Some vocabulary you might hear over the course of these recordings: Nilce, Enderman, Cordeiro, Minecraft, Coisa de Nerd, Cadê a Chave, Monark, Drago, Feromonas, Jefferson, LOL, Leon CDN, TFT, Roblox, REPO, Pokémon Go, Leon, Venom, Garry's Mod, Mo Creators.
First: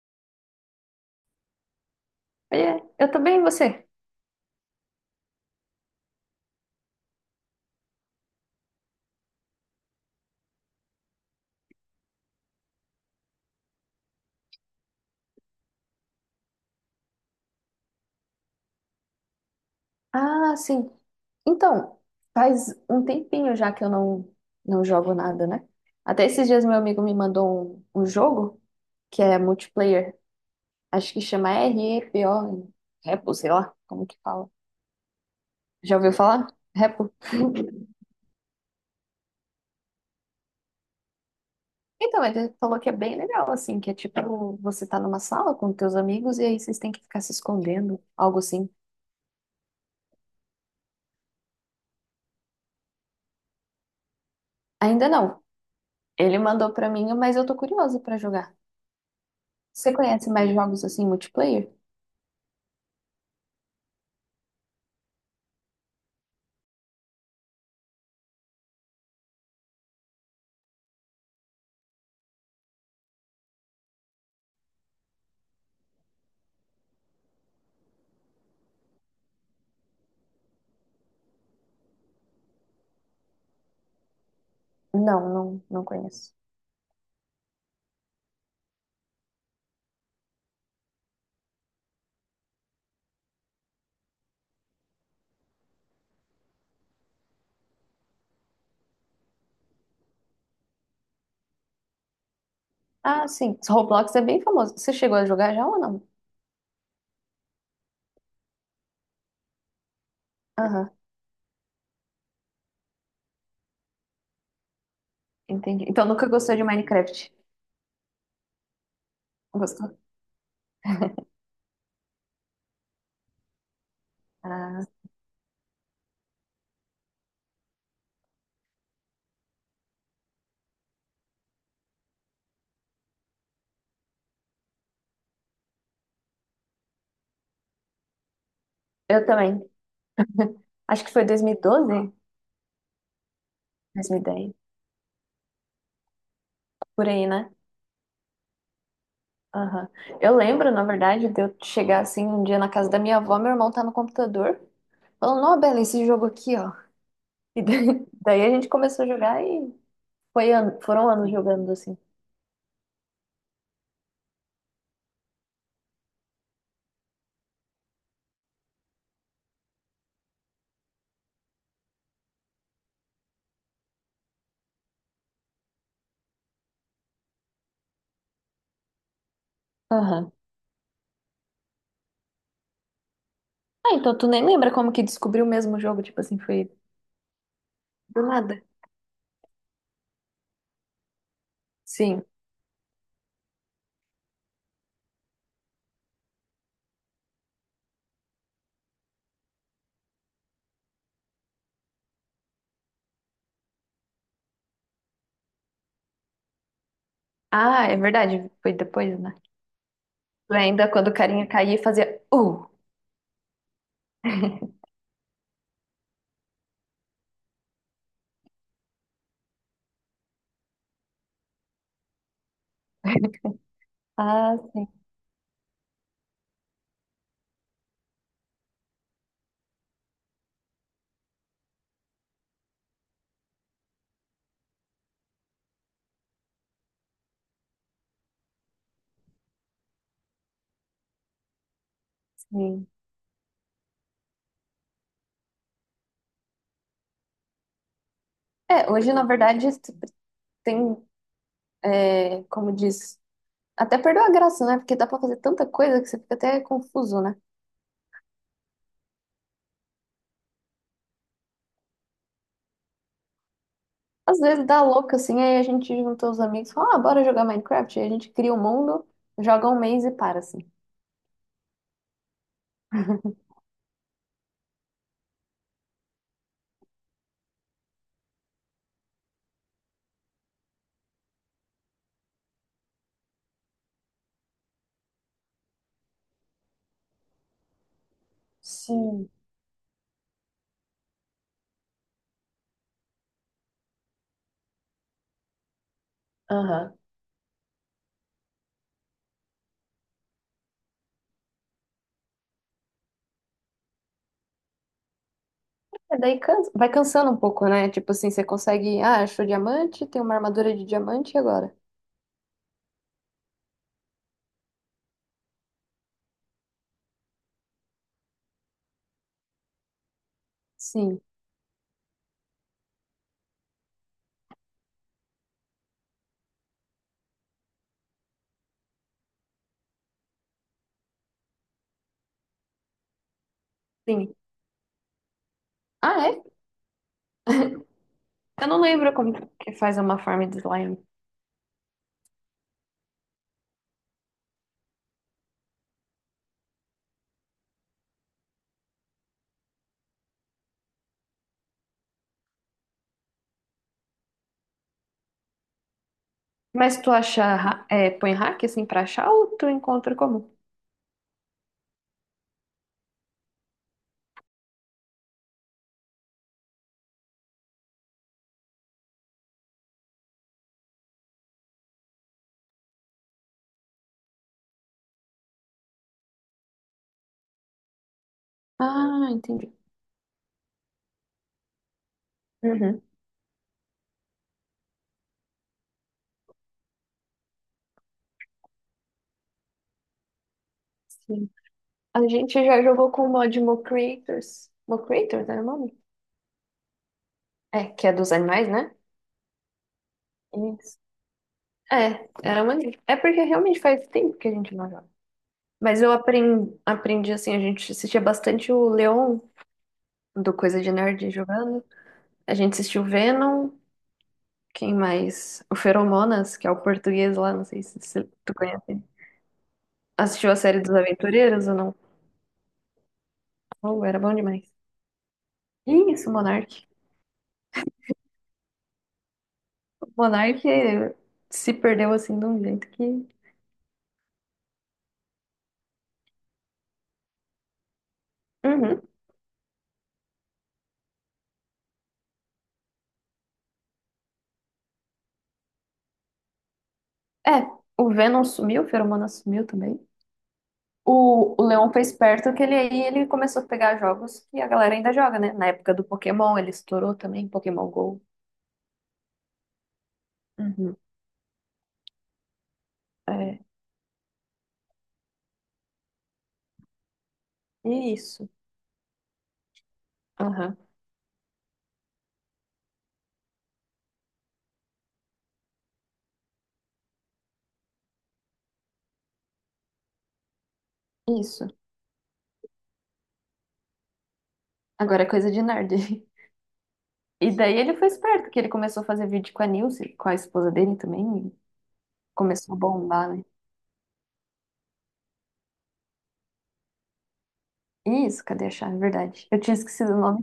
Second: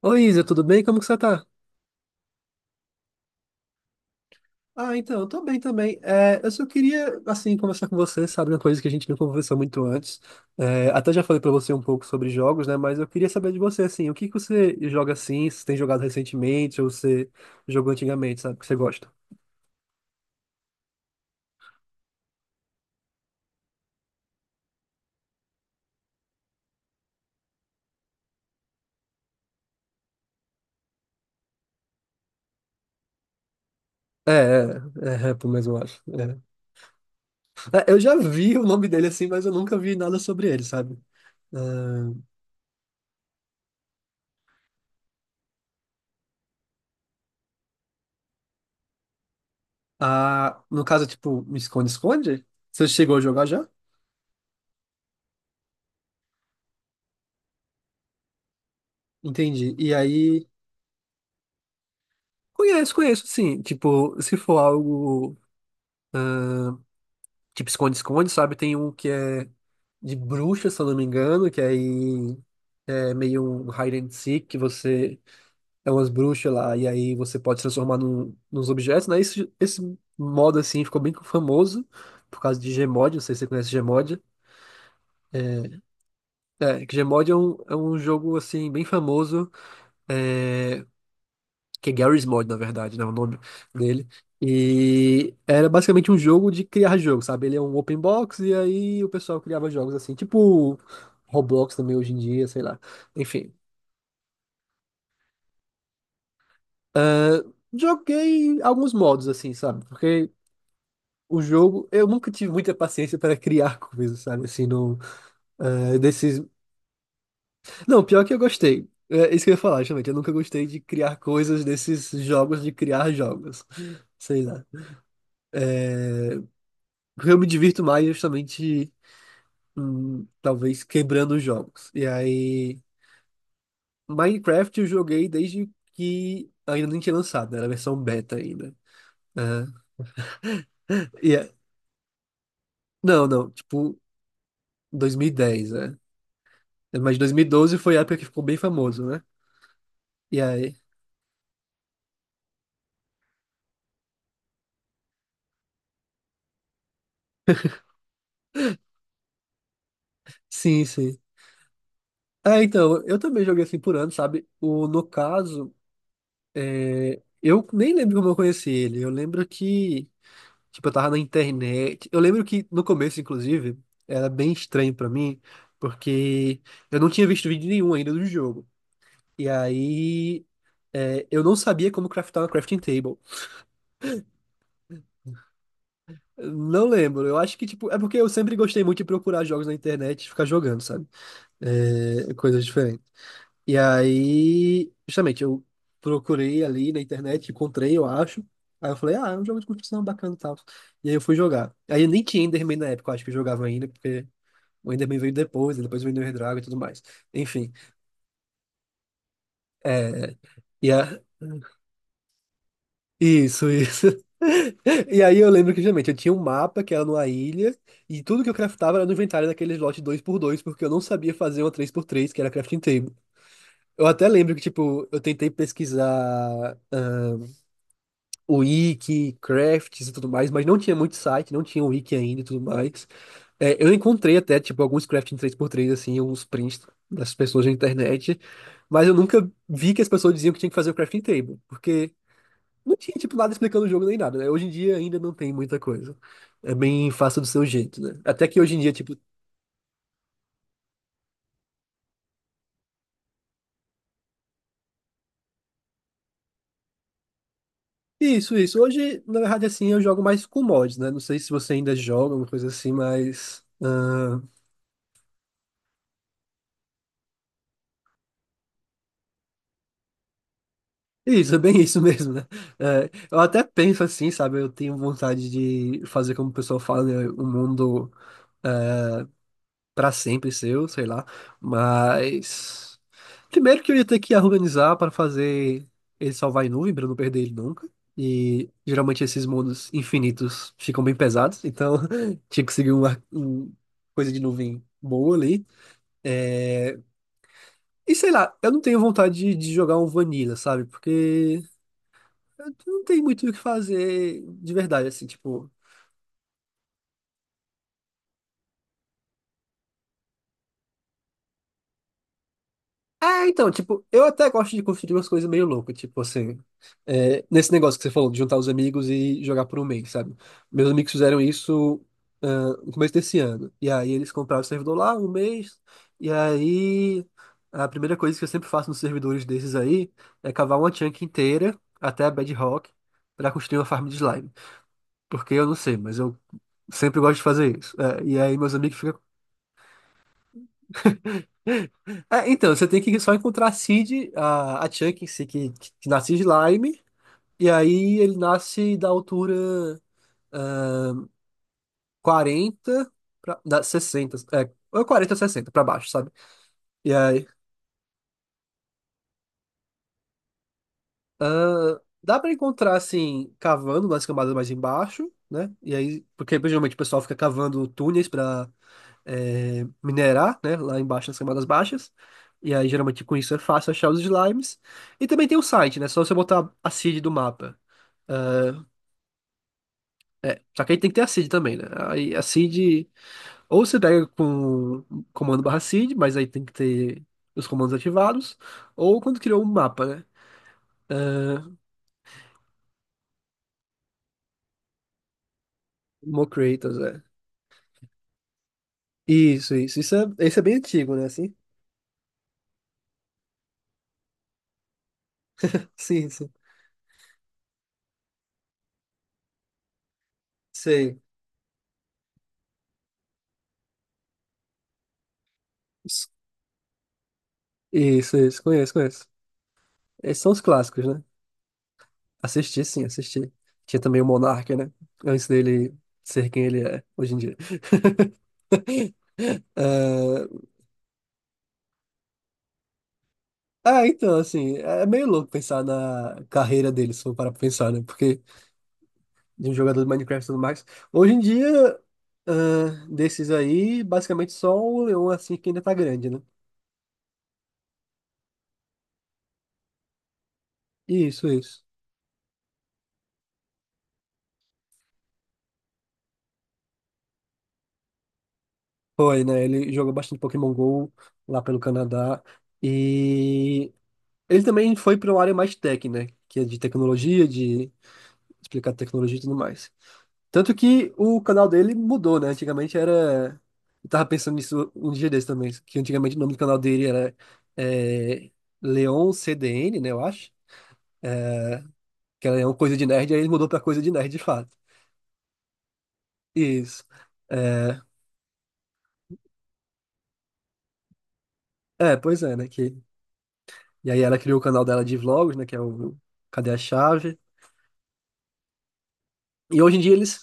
Oi, Isa, tudo bem? Como que você tá? Oiê, eu tô bem, e você? Ah, então, eu tô bem também. É, eu só queria, assim, conversar com você, sabe, uma coisa que a gente não conversou muito antes. É, até já falei pra você um pouco sobre jogos, né? Mas eu queria saber de você, assim, o que que você joga assim, se tem jogado recentemente ou você jogou antigamente, sabe, que você gosta? Ah, sim. Então, faz um tempinho já que eu não, não jogo nada, né? Até esses dias meu amigo me mandou um jogo que é multiplayer. Acho que chama REPO, Repo, sei lá como que É, fala. é, é, Repo mesmo, eu Já acho. ouviu falar? Repo? É. É, eu já vi o nome dele, assim, mas eu nunca vi nada sobre ele, sabe? Ah, Então, ele falou que é bem legal, assim, que é tipo, você tá numa sala com teus amigos e aí vocês têm que ficar se escondendo, algo assim. ah, no caso, tipo, me esconde-esconde? Você chegou a jogar já? Ainda não. Ele mandou pra mim, mas eu tô curiosa pra jogar. Entendi. E Você conhece aí. mais jogos assim, multiplayer? Conheço, conheço, sim. Tipo, se for algo tipo esconde-esconde, sabe? Tem um que é de bruxa, se eu não me engano, que aí é meio um hide and seek, que você é umas bruxas lá, e aí você pode se transformar num, nos objetos, né? Esse modo, assim, ficou bem famoso por causa de Gmod, não sei se você conhece Gmod. Não, não conheço. É, que Gmod é um jogo, assim, bem famoso, é, que é Garry's Mod, na verdade, né, o nome dele. E era basicamente um jogo de criar jogo, sabe? Ele é um open box e aí o pessoal criava jogos assim, tipo Roblox também hoje em dia, sei lá. Ah, Enfim, sim. Roblox é bem famoso. Você chegou a jogar já ou não? ah, joguei alguns modos assim, sabe? Porque Aham, o jogo, eu nunca tive muita paciência para criar coisas, sabe? Assim, no, entendi. ah, Então nunca desses... gostou de Minecraft? Não, pior que eu gostei. É isso que eu ia falar, Gostou? justamente. Eu nunca gostei de criar coisas desses jogos de criar jogos. Sei lá. Ah, Porque eu me divirto mais é justamente, talvez quebrando os jogos. E aí, Minecraft eu joguei desde que ainda nem tinha lançado, né? Era a versão beta ainda. eu também. Aham. Acho que foi E não, não, tipo 2012, dez, 2010, né? por Mas aí, né? 2012 foi a época que ficou bem famoso, né? Aham. Eu E lembro, aí, na verdade, de eu chegar assim um dia na casa da minha avó, meu irmão tá no computador, falando, ó, Bela, esse jogo aqui, ó. E daí, daí a gente começou a jogar e foi ano, sim, foram sim. anos jogando assim. Ah, então, eu também joguei assim por ano, sabe? O, no caso, eu nem lembro como eu conheci ele. Eu lembro que tipo, eu tava na internet. Eu lembro que no começo, inclusive, era bem estranho pra mim, porque eu não tinha visto vídeo nenhum ainda do jogo. E Aham. aí, eu não sabia como craftar uma crafting table. Ah, então tu nem lembra como que descobriu o mesmo jogo, tipo assim, foi Não lembro. Eu acho que, tipo, é porque do eu sempre nada. gostei muito de procurar jogos na internet e ficar jogando, sabe? Sim. É, coisas diferentes. E aí, justamente, eu procurei ali na internet, encontrei, eu acho. Aí eu falei, ah, é um jogo de construção bacana e tal. E aí eu fui jogar. Aí eu nem tinha Enderman na época, eu acho que eu jogava ainda, porque o Enderman veio depois, e depois veio o Drago e tudo mais. Enfim. Ah, é verdade. Foi depois, né? É, Ainda e quando o a- carinha caía, fazia. Isso, isso. E aí eu lembro que justamente eu tinha um mapa que era numa ilha, e tudo que eu craftava era no inventário daqueles lotes dois por dois porque eu não sabia fazer uma três por três que era crafting table. Eu até lembro Ah, que, sim, tipo, eu tentei pesquisar, o wiki, crafts e tudo mais, mas não tinha muito site, não tinha wiki ainda e tudo mais. É, eu encontrei até, tipo, alguns crafting três por três assim, uns prints das pessoas na internet, mas eu nunca vi que as pessoas diziam que tinha que fazer o crafting table, porque sim. não tinha, tipo, nada explicando o jogo nem nada, né? Hoje em dia ainda não tem muita coisa. É bem fácil do seu jeito, né? Até que hoje em É, dia, hoje, tipo, na verdade, tu tem, é, como diz, até perdeu a graça, né? Porque dá pra fazer tanta coisa que você fica até confuso, né? isso, isso. Hoje, na verdade, assim, eu jogo mais com mods, né? Não sei se você ainda joga, alguma coisa assim, mas... Às ah, vezes dá louca, assim, aí a gente junta os amigos e fala, ah, bora jogar Minecraft. Aí a gente cria o mundo, joga um mês e para, assim. Isso, é bem isso mesmo, né? É, eu até penso assim, sabe? Eu tenho vontade de fazer como o pessoal fala, né? O mundo para sempre seu, sei lá. Mas primeiro que eu ia ter que organizar para fazer ele salvar em nuvem para eu não perder ele nunca. E geralmente Sim. esses mundos infinitos ficam bem pesados, então tinha que seguir uma coisa de nuvem boa ali. Aham. E sei lá, eu não tenho vontade de jogar um Vanilla, sabe? Porque eu não tem muito o que fazer de verdade, assim, tipo. É, vai cansando um pouco, né? Tipo assim, você consegue, ah, achou diamante, tem uma armadura de diamante e agora? É, então, tipo, eu até gosto de construir umas coisas meio loucas, tipo assim, nesse negócio que você falou, de juntar os amigos e jogar por um mês, sabe? Meus amigos Sim, fizeram isso, ah, no começo desse ano. E aí eles compraram o servidor lá um mês, e aí a primeira coisa que eu sempre faço nos servidores desses aí é cavar uma chunk inteira até a bedrock pra construir uma farm de sim. slime. Porque eu não sei, mas Ah, eu é? sempre gosto de fazer isso. É, e aí Eu meus não amigos lembro ficam. como que faz uma farm de slime. É, então, você tem que só encontrar a Cid, a Chuck em si, que nasce de Lyme, e aí ele nasce da altura 40 da 60, ou 40 ou 60 pra baixo, sabe? Mas E aí é, põe hack assim pra achar ou tu encontra como? dá pra encontrar assim, cavando nas camadas mais embaixo, né? E aí, porque geralmente o pessoal fica cavando túneis pra minerar, né? Lá embaixo nas camadas baixas. E aí, geralmente com isso é fácil achar os slimes. E também tem o site, né? Só você botar a Cid do mapa. Ah, Ah, entendi. só que aí tem que ter a seed também, né? Aí a Uhum, seed, ou você pega com comando barra seed, mas aí tem que ter os comandos ativados, ou quando criou um mapa, né? sim. A gente já jogou com o mod Mo Creators. Mo Creators era o nome? Mocreators, é. É, que é dos animais, né? Isso, isso. Isso é, esse é bem Isso. antigo, né? Assim? É, era maneiro. É porque realmente faz tempo que a gente não joga. Mas eu Sim, sim. Aprendi assim, a gente assistia bastante o Leon do Coisa de Sei. Nerd jogando. A gente assistiu o Venom. Quem mais? O Feromonas, que é o português lá, não sei se Isso, tu isso. Conheço, conhece. conheço. Esses Assistiu são a os série dos clássicos, né? Aventureiros ou não? Assisti, sim, assisti. Tinha Oh, era também o bom demais. Monark, né? Antes dele Ih, isso, ser quem Monark. ele é hoje em dia. O Ah, Monark eh, se perdeu assim de um jeito que. ah, então, assim, é meio louco pensar na carreira dele, se for parar pra pensar, né? Porque Uhum. de um jogador de Minecraft e tudo mais. Hoje em dia, desses aí, basicamente só o Leon assim que ainda tá grande, né? É, o Venom sumiu, o Feromonas sumiu também. Isso, O isso. Leon foi esperto que ele aí ele começou a pegar jogos que a galera ainda joga, né? Na época do Pokémon, ele estourou também, Pokémon Go. Foi, né? Ele jogou bastante Pokémon Uhum. Go lá pelo Canadá. É, E ele também foi para uma área mais tech, né? Que é de tecnologia, de isso. explicar tecnologia e tudo mais. Tanto Aham, que o canal dele mudou, né? Antigamente era. Eu tava pensando nisso um dia desse também, que antigamente o nome do canal dele era, é, Leon CDN, né? Eu acho. isso. Que ela é uma coisa de nerd, aí ele mudou pra coisa de nerd de fato. Agora é coisa de nerd. Isso. E daí ele É, foi esperto, porque ele começou a fazer vídeo com a Nilce, com a esposa dele também, e é, pois é, né? começou a Que. bombar, né? E aí ela criou o canal dela de vlogs, né? Que é o Cadê a Chave? Isso, cadê a chave? Verdade. Eu tinha E hoje em dia esquecido o eles. nome.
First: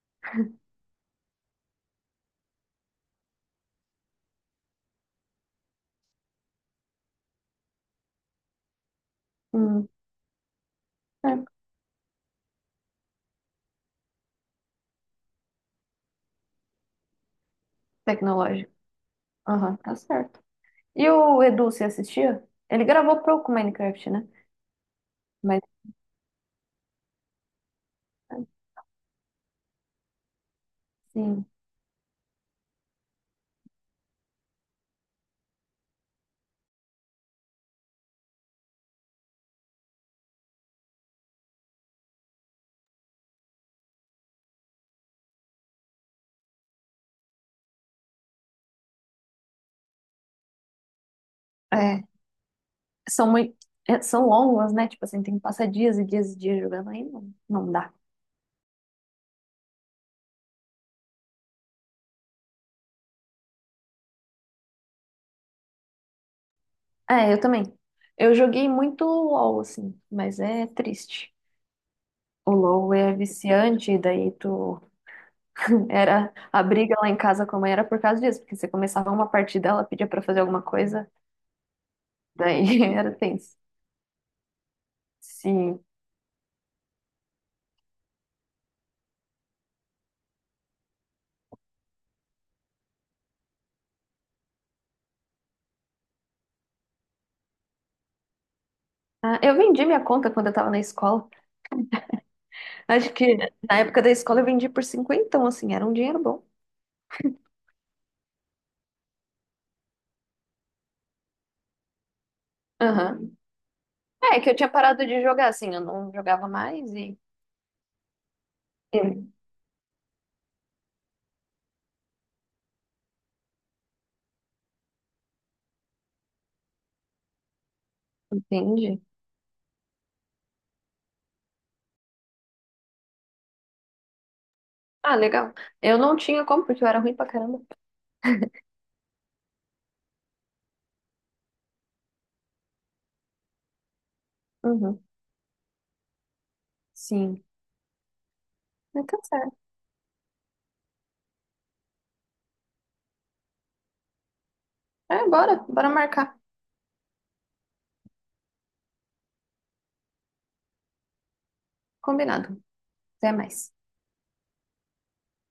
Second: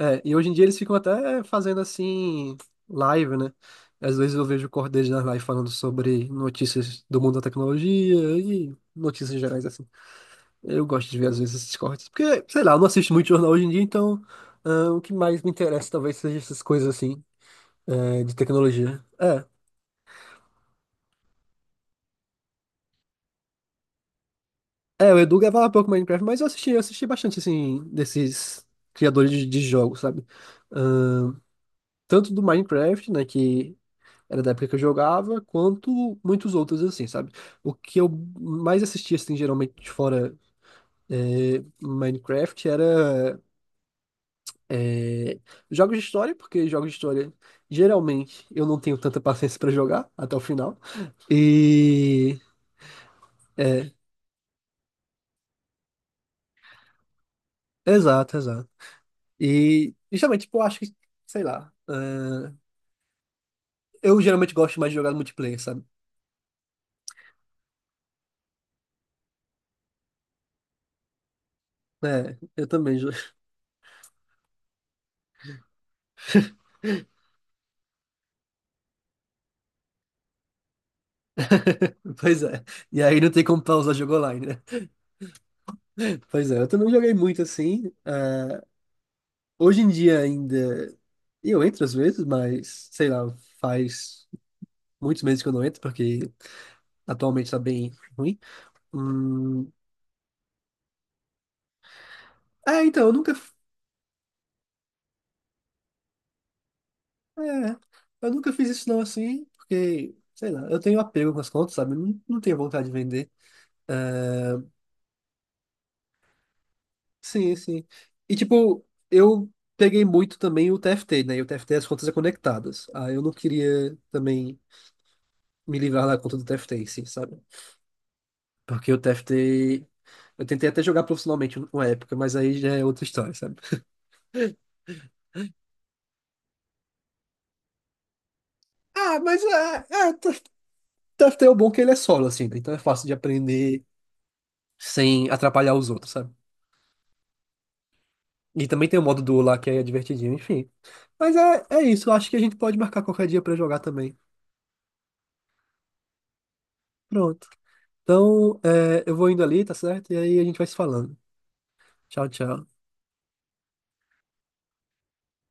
É, e hoje em dia eles ficam até fazendo assim, live, né? Às vezes eu vejo o Cordeiro na live falando sobre notícias do mundo da tecnologia e notícias gerais assim. Hum, Eu gosto de ver às é, vezes esses cortes, porque, sei lá, eu não assisto muito jornal hoje em dia, então o que mais me interessa talvez seja essas coisas assim, de tecnológico. tecnologia. É, Aham, tá certo. E o Edu, você assistia? Ele gravou pouco Minecraft, né? É, o Edu Mas, gravava pouco Minecraft, mas eu assisti, bastante, assim, desses criadores de jogos, sabe? Ahn, assim, tanto do Minecraft, né, que era da época que eu jogava, quanto muitos outros, assim, sabe? O que eu mais assistia, assim, geralmente fora, Minecraft era, é, jogos de história, porque jogos de história, geralmente, eu não tenho tanta paciência pra jogar até o final. é, E. são muito, É, é, são longas, né? Tipo assim, tem que passar dias e dias e dias jogando, aí não, não dá. exato, exato. E, justamente, tipo, eu acho que, sei lá. Eu geralmente gosto mais de jogar no multiplayer, sabe? É, eu também. Eu joguei muito LOL, assim, mas é triste. É, O eu LoL também. É viciante, daí tu era a briga lá em casa com a mãe era por causa disso, porque você começava uma partida, ela pedia pra fazer alguma coisa, Pois é. daí E era aí não tem tenso. como pausar jogo online, né? Sim. Pois é, eu também joguei muito assim. Ah, hoje em dia ainda. Eu entro às vezes, mas sei lá, faz muitos meses que eu não entro, porque atualmente tá bem ruim. Ah, eu Hum, vendi minha conta quando eu tava na escola. é, então, eu Acho que nunca. na época da escola eu vendi por 50, assim, era um dinheiro bom. É, eu nunca fiz isso não assim, porque, sei lá, eu tenho apego com as contas, sabe? Não, não tenho vontade de vender. Aham. É, que É, eu tinha parado de jogar, assim, eu não jogava mais e. sim, sim. E tipo, Sim. eu peguei muito também o TFT, né? E o TFT é as contas é conectadas. Ah, eu não queria também me livrar da conta do TFT, em si, sabe? Porque o Entendi. TFT. Eu tentei até jogar profissionalmente uma época, mas aí já é outra história, sabe? Ah, legal. Eu não tinha como, porque eu era ruim pra caramba. Ah, mas o TFT é o bom que ele é solo, assim, né? Então é fácil de aprender Uhum. sem atrapalhar os outros, sabe? Sim. E também tem o Então, tá modo duo certo. lá que é divertidinho, enfim. Mas é isso, eu acho que a gente pode marcar qualquer dia pra jogar também. É, bora marcar. Pronto. Então, eu vou indo ali, tá certo? E aí a gente vai se falando. Tchau, Combinado. tchau. Até mais.